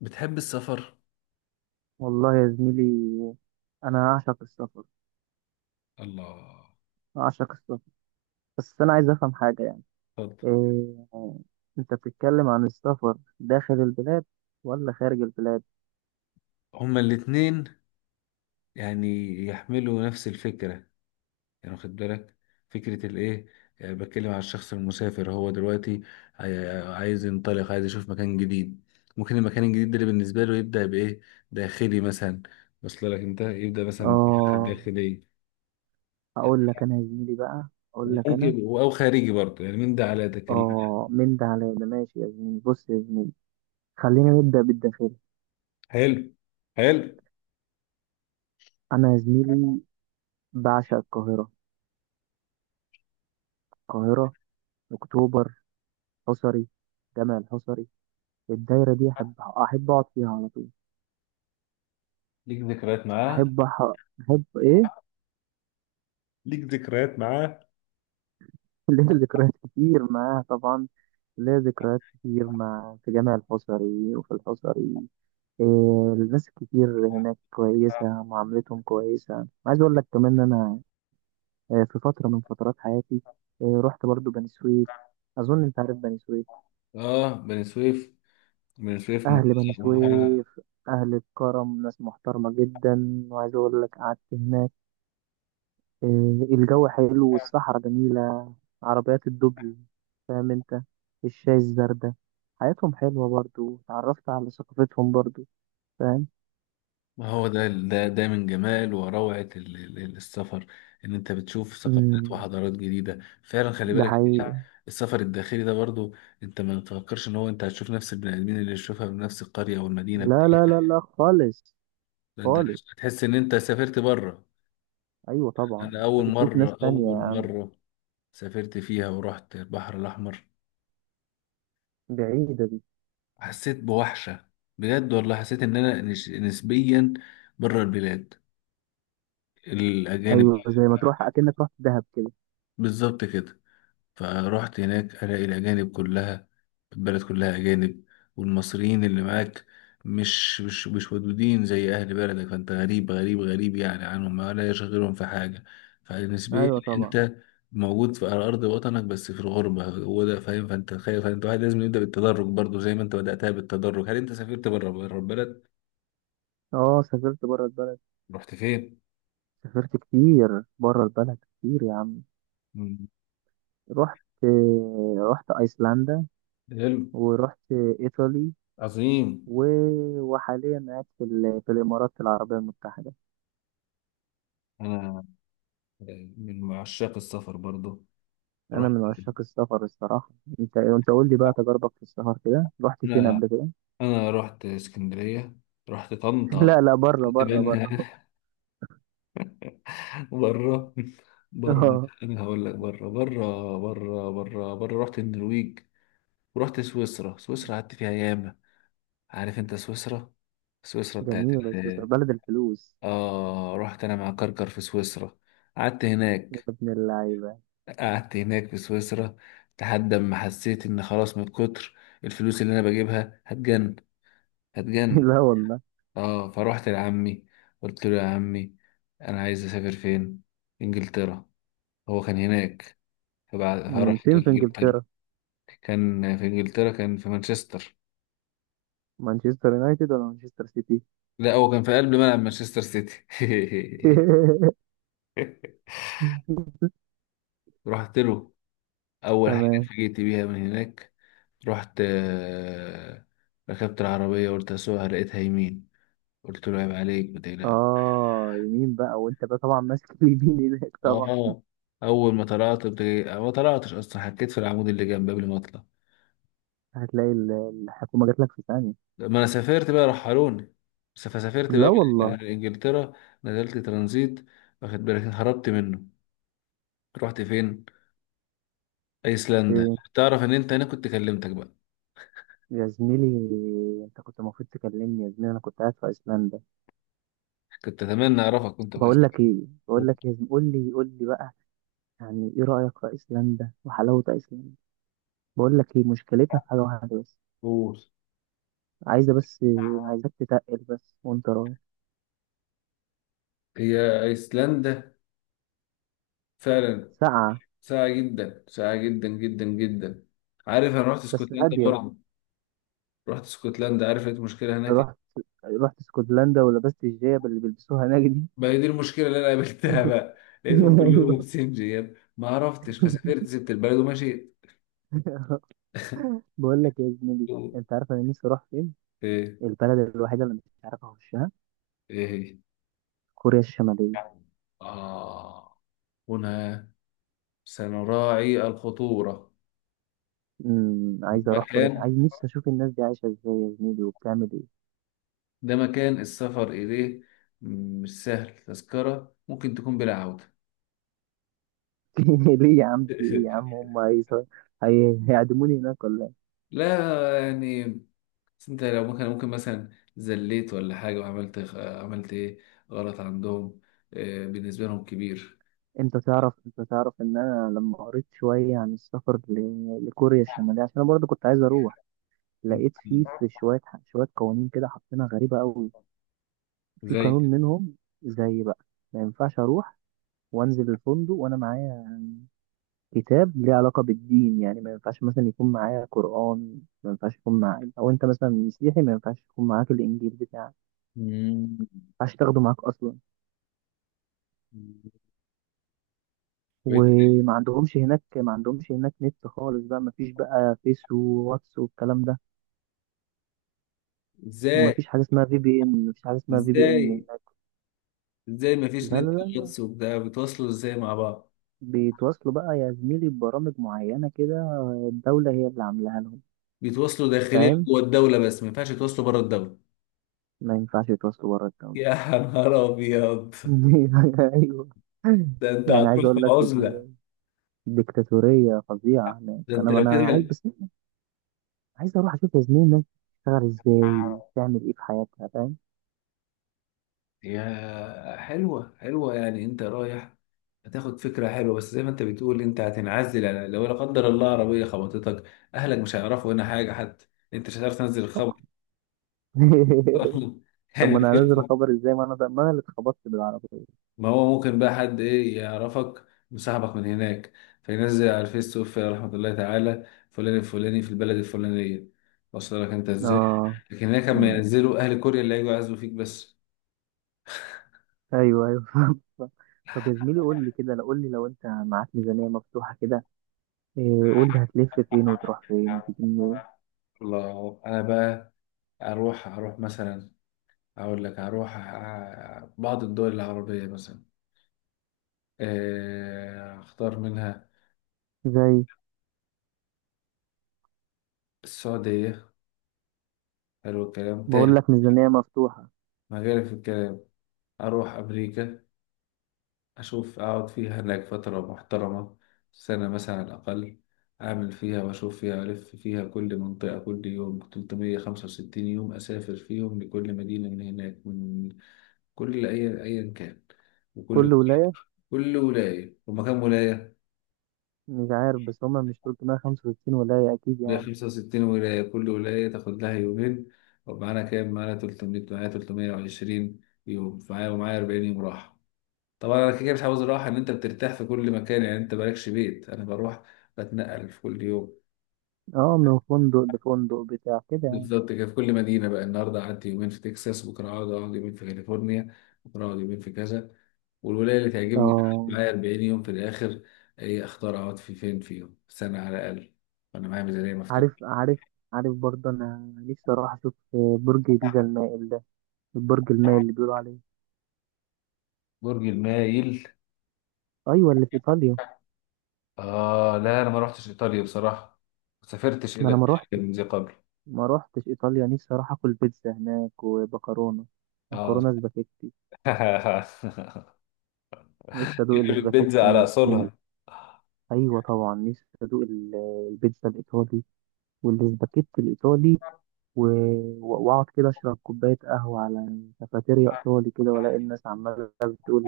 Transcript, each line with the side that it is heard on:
left: بتحب السفر؟
right: والله يا زميلي، انا اعشق السفر.
left: الله.
right: اعشق السفر. بس انا عايز افهم حاجه، يعني
left: اتفضل.
right: إيه؟ انت بتتكلم عن السفر داخل البلاد ولا خارج البلاد؟
left: هما الاتنين، يعني يحملوا نفس الفكرة، يعني واخد بالك فكرة الايه. بتكلم على الشخص المسافر، هو دلوقتي عايز ينطلق، عايز يشوف مكان جديد. ممكن المكان الجديد ده اللي بالنسبة له يبدأ بإيه؟ داخلي مثلا، وصل لك انت؟ يبدأ مثلا بالحاجات
right: اه،
left: الداخلية، يعني.
right: هقول لك انا يا زميلي بقى. اقول لك انا.
left: وممكن أو خارجي برضه، يعني من ده على ده كلام.
right: اه، من ده على ده ماشي يا زميلي. بص يا زميلي، خلينا نبدا بالداخلي.
left: حلو، حلو.
right: انا يا زميلي بعشق القاهره. القاهره، اكتوبر، حصري، جامع الحصري. الدايره دي احب اقعد فيها على طول.
left: ليك ذكريات معاه؟
right: احب أح- احب ايه؟
left: ليك ذكريات معاه؟
right: ليا ذكريات كتير معاها طبعا. ليا ذكريات كتير في جامع الحصري وفي الحصري. إيه، الناس الكتير هناك كويسة، معاملتهم كويسة. عايز أقول لك كمان إن أنا في فترة من فترات حياتي، إيه، رحت برضو بني سويف. أظن أنت عارف بني سويف.
left: اه، بني سويف. بن سويف
right: أهل بني
left: مميزة. ما هو،
right: سويف أهل الكرم، ناس محترمة جدا. وعايز أقول لك، قعدت هناك، الجو حلو والصحراء جميلة. عربيات الدبل، فاهم انت؟ الشاي الزردة، حياتهم حلوة برضو. اتعرفت على ثقافتهم برضو، فاهم؟
left: ما هو ده من جمال وروعة السفر، ان انت بتشوف ثقافات
right: مم،
left: وحضارات جديدة فعلا، خلي
right: ده
left: بالك إنت.
right: حقيقي.
left: السفر الداخلي ده برضو، انت ما تفكرش ان هو انت هتشوف نفس البني ادمين اللي تشوفها في نفس القرية او المدينة
right: لا
left: بتاعتك.
right: لا لا لا خالص.
left: ده انت
right: خالص.
left: هتحس ان انت سافرت بره.
right: ايوه طبعا،
left: انا اول
right: انت بتشوف ناس
left: مرة، اول
right: تانية.
left: مرة سافرت فيها ورحت البحر الاحمر،
right: بعيدة دي.
left: حسيت بوحشة. بجد والله حسيت ان انا نسبيا بره البلاد، الاجانب.
right: ايوه، زي ما تروح اكنك رحت دهب كده.
left: بالظبط كده. فروحت هناك، الاقي الاجانب كلها، البلد كلها اجانب، والمصريين اللي معاك مش ودودين زي اهل بلدك، فانت غريب، غريب، غريب يعني عنهم، ما لا يشغلهم في حاجه. فبالنسبه لي
right: ايوه طبعا.
left: انت موجود في على ارض وطنك، بس في الغربه هو ده، فاهم. فانت خايف، فانت واحد لازم يبدا بالتدرج برضو، زي ما انت بداتها بالتدرج. هل انت سافرت بره، بره البلد؟
right: اه، سافرت بره البلد.
left: رحت فين؟
right: سافرت كتير بره البلد، كتير يا عم.
left: مم.
right: رحت رحت ايسلندا،
left: حلو.
right: ورحت ايطالي.
left: عظيم.
right: وحاليا قاعد في الإمارات العربية المتحدة.
left: أنا من عشاق السفر برضه.
right: أنا
left: رحت،
right: من عشاق السفر الصراحة. أنت قول لي بقى، تجربك في السفر كده، رحت فين قبل كده؟
left: انا رحت اسكندريه، رحت طنطا.
right: لا لا، بره
left: كنت
right: بره بره.
left: بره، بره.
right: آه،
left: انا هقول لك، بره بره بره بره بره. رحت النرويج ورحت سويسرا. سويسرا قعدت فيها ياما. عارف انت سويسرا؟ سويسرا بتاعت
right: جميلة سويسرا،
left: ال-
right: بلد الفلوس.
left: اه، رحت انا مع كركر في سويسرا. قعدت
right: يا
left: هناك،
right: ابن اللعيبة.
left: قعدت هناك في سويسرا لحد ما حسيت ان خلاص، من كتر الفلوس اللي انا بجيبها هتجن، هتجن.
right: لا والله.
left: اه، فروحت لعمي، قلت له يا عمي، انا عايز اسافر فين. انجلترا، هو كان هناك. فبعد فرحت
right: فين في
left: انجلترا.
right: إنجلترا؟
left: كان في انجلترا، كان في مانشستر.
right: مانشستر يونايتد ولا مانشستر سيتي؟
left: لا، هو كان في قلب ملعب مانشستر سيتي. رحت له، اول حاجه
right: تمام.
left: فجيت بيها من هناك. رحت، ركبت العربيه، قلت اسوقها، لقيتها يمين. قلت له عيب عليك، ما تقلقش.
right: آه، يمين بقى، وأنت بقى طبعا ماسك اليمين هناك طبعا.
left: اه، اول ما طلعت ما طلعتش اصلا، حكيت في العمود اللي جنب قبل ما اطلع.
right: هتلاقي الحكومة جات لك في ثانية.
left: ما انا سافرت بقى، رحلوني، بس فسافرت بقى
right: لا
left: آه.
right: والله.
left: من انجلترا نزلت ترانزيت، واخد بالك؟ هربت منه. رحت فين؟ ايسلندا.
right: إيه،
left: تعرف ان انت، انا كنت كلمتك بقى،
right: يا زميلي، انت كنت المفروض تكلمني يا زميلي. انا كنت قاعد في ايسلندا.
left: كنت اتمنى اعرفك كنت في
right: بقول لك
left: ايسلندا.
right: ايه، بقول لك يا زميلي، قول لي قول لي بقى، يعني ايه رايك في ايسلندا وحلاوه ايسلندا؟ بقول لك ايه، مشكلتها في حاجه واحده بس.
left: أوه.
right: عايزه بس، عايزك تتقل بس وانت رايح.
left: هي ايسلندا فعلا
right: ساقعه.
left: ساعة جدا، ساعة جدا جدا جدا. عارف، انا رحت
right: بس
left: اسكتلندا
right: هاديه.
left: برضه، رحت اسكتلندا، عارف لقيت مشكلة هناك
right: لو
left: إيه؟
right: رحت، رحت اسكتلندا ولبست الجياب اللي بيلبسوها هناك دي.
left: ما هي دي المشكلة اللي انا قابلتها بقى، لقيتهم
right: ايوه.
left: كلهم سنجياب، ما عرفتش، فسافرت، سبت البلد ومشيت.
right: بقول لك يا زميلي، انت عارف انا نفسي اروح فين؟
left: ايه؟
right: البلد الوحيده اللي مش عارف اخشها،
left: ايه هي؟
right: كوريا الشماليه.
left: آه، هنا سنراعي الخطورة.
right: امم، عايز اروح قريش.
left: مكان،
right: عايز، نفسي اشوف الناس دي عايشه ازاي يا زميلي، وبتعمل ايه؟
left: ده مكان السفر إليه مش سهل، تذكرة ممكن تكون بلا عودة.
right: ليه يا عم؟ في ايه يا عم؟ هيعدموني هناك ولا ايه؟
left: لا يعني، بس انت لو ممكن، مثلا زليت ولا حاجة، وعملت، عملت ايه غلط عندهم، آه بالنسبة لهم كبير.
right: انت تعرف، انت تعرف ان انا لما قريت شويه عن السفر لكوريا الشماليه، عشان انا برضه كنت عايز اروح، لقيت
left: مم.
right: فيه في شويه قوانين كده حاطينها غريبه قوي. في
left: زي.
right: قانون منهم زي بقى، ما ينفعش اروح وانزل الفندق وانا معايا كتاب ليه علاقة بالدين، يعني ما ينفعش مثلا يكون معايا قرآن، ما ينفعش يكون معايا، أو أنت مثلا مسيحي ما ينفعش يكون معاك الإنجيل بتاعك،
left: مم.
right: ما ينفعش تاخده معاك أصلا.
left: طب إيه؟
right: وما عندهمش هناك، ما عندهمش هناك نت خالص بقى، ما فيش بقى فيس وواتس والكلام ده. وما
left: ازاي؟
right: فيش حاجة اسمها في بي إن، ما فيش حاجة اسمها في بي إن
left: ازاي
right: هناك.
left: ازاي مفيش
right: لا لا
left: نت
right: لا لا.
left: واتس وبتاع؟ بيتواصلوا ازاي مع بعض؟
right: بيتواصلوا بقى يا زميلي ببرامج معينة كده، الدولة هي اللي عاملاها لهم.
left: بيتواصلوا داخليا
right: فاهم،
left: جوه الدولة، بس ما ينفعش يتواصلوا بره الدولة.
right: ما ينفعش يتواصلوا بره الدولة.
left: يا نهار ابيض،
right: أيوه.
left: ده انت
right: يعني عايز
left: هتروح في
right: أقول لك،
left: عزلة.
right: ديكتاتورية فظيعة هناك.
left: ده انت
right: أنا
left: لو كده،
right: أنا عايز بس، عايز أروح أشوف يا زميلي الناس بتشتغل إزاي، بتعمل إيه في حياتها، فاهم؟
left: يا حلوة حلوة، يعني انت رايح هتاخد فكرة حلوة، بس زي ما انت بتقول انت هتنعزل، يعني لو لا قدر الله عربية خبطتك، اهلك مش هيعرفوا هنا حاجة حتى، انت مش هتعرف تنزل الخبر.
right: طب
left: يعني،
right: ما أنا هنزل أخبر إزاي؟ ما أنا ده، ما أنا اللي اتخبطت بالعربية.
left: ما هو ممكن بقى حد ايه يعرفك وصاحبك من هناك، فينزل على الفيس، توفي رحمة الله تعالى فلان الفلاني في البلد الفلانية، وصل لك انت ازاي.
right: آه.
left: لكن هناك لما
right: أمم.
left: ينزلوا، اهل كوريا اللي هيجوا يعزوا فيك بس.
right: أيوه أيوه. فاهم. طب يا زميلي، قول لي كده، لو قول لي لو أنت معاك ميزانية مفتوحة كده، إيه، قول لي هتلف فين وتروح فين وتيجي منين؟
left: الله، انا بقى اروح، مثلا، اقول لك اروح بعض الدول العربية مثلا، اختار منها
right: زي،
left: السعودية. حلو الكلام تاني،
right: بقول لك ميزانية مفتوحة.
left: ما غير في الكلام، اروح امريكا، أشوف أقعد فيها هناك فترة محترمة، سنة مثلا على الأقل، أعمل فيها وأشوف فيها، ألف فيها كل منطقة، كل يوم 365 يوم، أسافر فيهم لكل مدينة من هناك، من كل، أي أيا كان،
right: كل
left: وكل،
right: ولاية.
left: كل ولاية ومكان ولاية،
right: مش عارف بس، هما مش 365 ولاية أكيد
left: ليا
right: يعني.
left: 65 ولاية، كل ولاية تاخد لها يومين. ومعانا كام؟ معانا 300، معايا 320 يوم معايا، ومعايا 40 يوم راحة. طبعا انا كده كده مش عاوز راحه، ان انت بترتاح في كل مكان، يعني انت مالكش بيت، انا بروح، بتنقل في كل يوم.
right: اه، من فندق لفندق بتاع كده يعني.
left: بالظبط كده، في كل مدينه بقى، النهارده قعدت يومين في تكساس، بكره اقعد، يومين في كاليفورنيا، بكره اقعد يومين في كذا، والولايه اللي تعجبني أقعد
right: اه،
left: معايا 40 يوم في الاخر، ايه اختار اقعد في فين فيهم، سنه على الاقل، وانا معايا ميزانيه مفتوحه.
right: عارف عارف. عارف برضه انا نفسي اروح اشوف برج بيزا المائل ده، البرج المائل اللي بيقولوا عليه.
left: برج المايل.
right: ايوه، اللي في ايطاليا.
left: اه، لا انا ما رحتش ايطاليا بصراحه، ما سافرتش
right: ما
left: الى
right: انا ما
left: إيطاليا
right: روحتش،
left: من ذي قبل.
right: ما روحتش ايطاليا. نفسي اروح اكل بيتزا هناك ومكرونه،
left: اه،
right: مكرونه سباكيتي. نفسي ادوق
left: البيتزا
right: السباكيتي
left: على
right: من.
left: اصولها.
right: ايوه طبعا، نفسي ادوق البيتزا الايطالي والسباكيتي الايطالي. واقعد كده اشرب كوبايه قهوه على كافيتيريا ايطالي كده، والاقي الناس عماله بتقول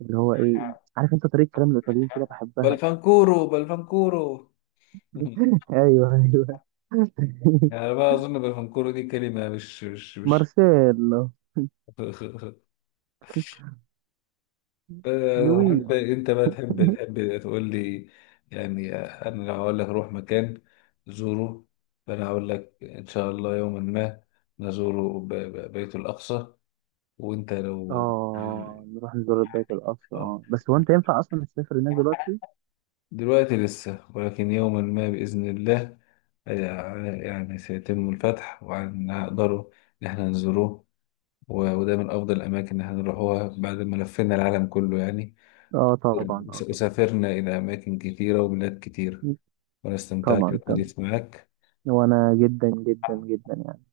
right: اللي هو ايه؟ عارف انت طريقه كلام الايطاليين كده، بحبها.
left: بلفنكورو، بلفنكورو.
right: ايوه ايوه.
left: يعني بقى اظن بلفنكورو دي كلمه، مش.
right: مارسيلو. لويج.
left: انت بقى تحب تقول لي، يعني. انا لو هقول لك روح مكان زوره، فانا هقول لك ان شاء الله يوما ما نزور بيت الاقصى. وانت لو،
right: اه، نروح نزور بيت القصر. اه بس، هو انت ينفع اصلا تسافر هناك دلوقتي؟
left: دلوقتي لسه، ولكن يوما ما بإذن الله، آه، يعني سيتم الفتح وهنقدروا إن احنا نزوروه. وده من أفضل الأماكن، إن احنا نروحوها بعد ما لفينا العالم كله، يعني
right: اه طبعا، اه طبعا.
left: وسافرنا إلى أماكن كتيرة وبلاد كتيرة، وأنا استمتعت
right: طبعا، تمام.
left: بالحديث معك.
right: وانا جدا جدا جدا يعني.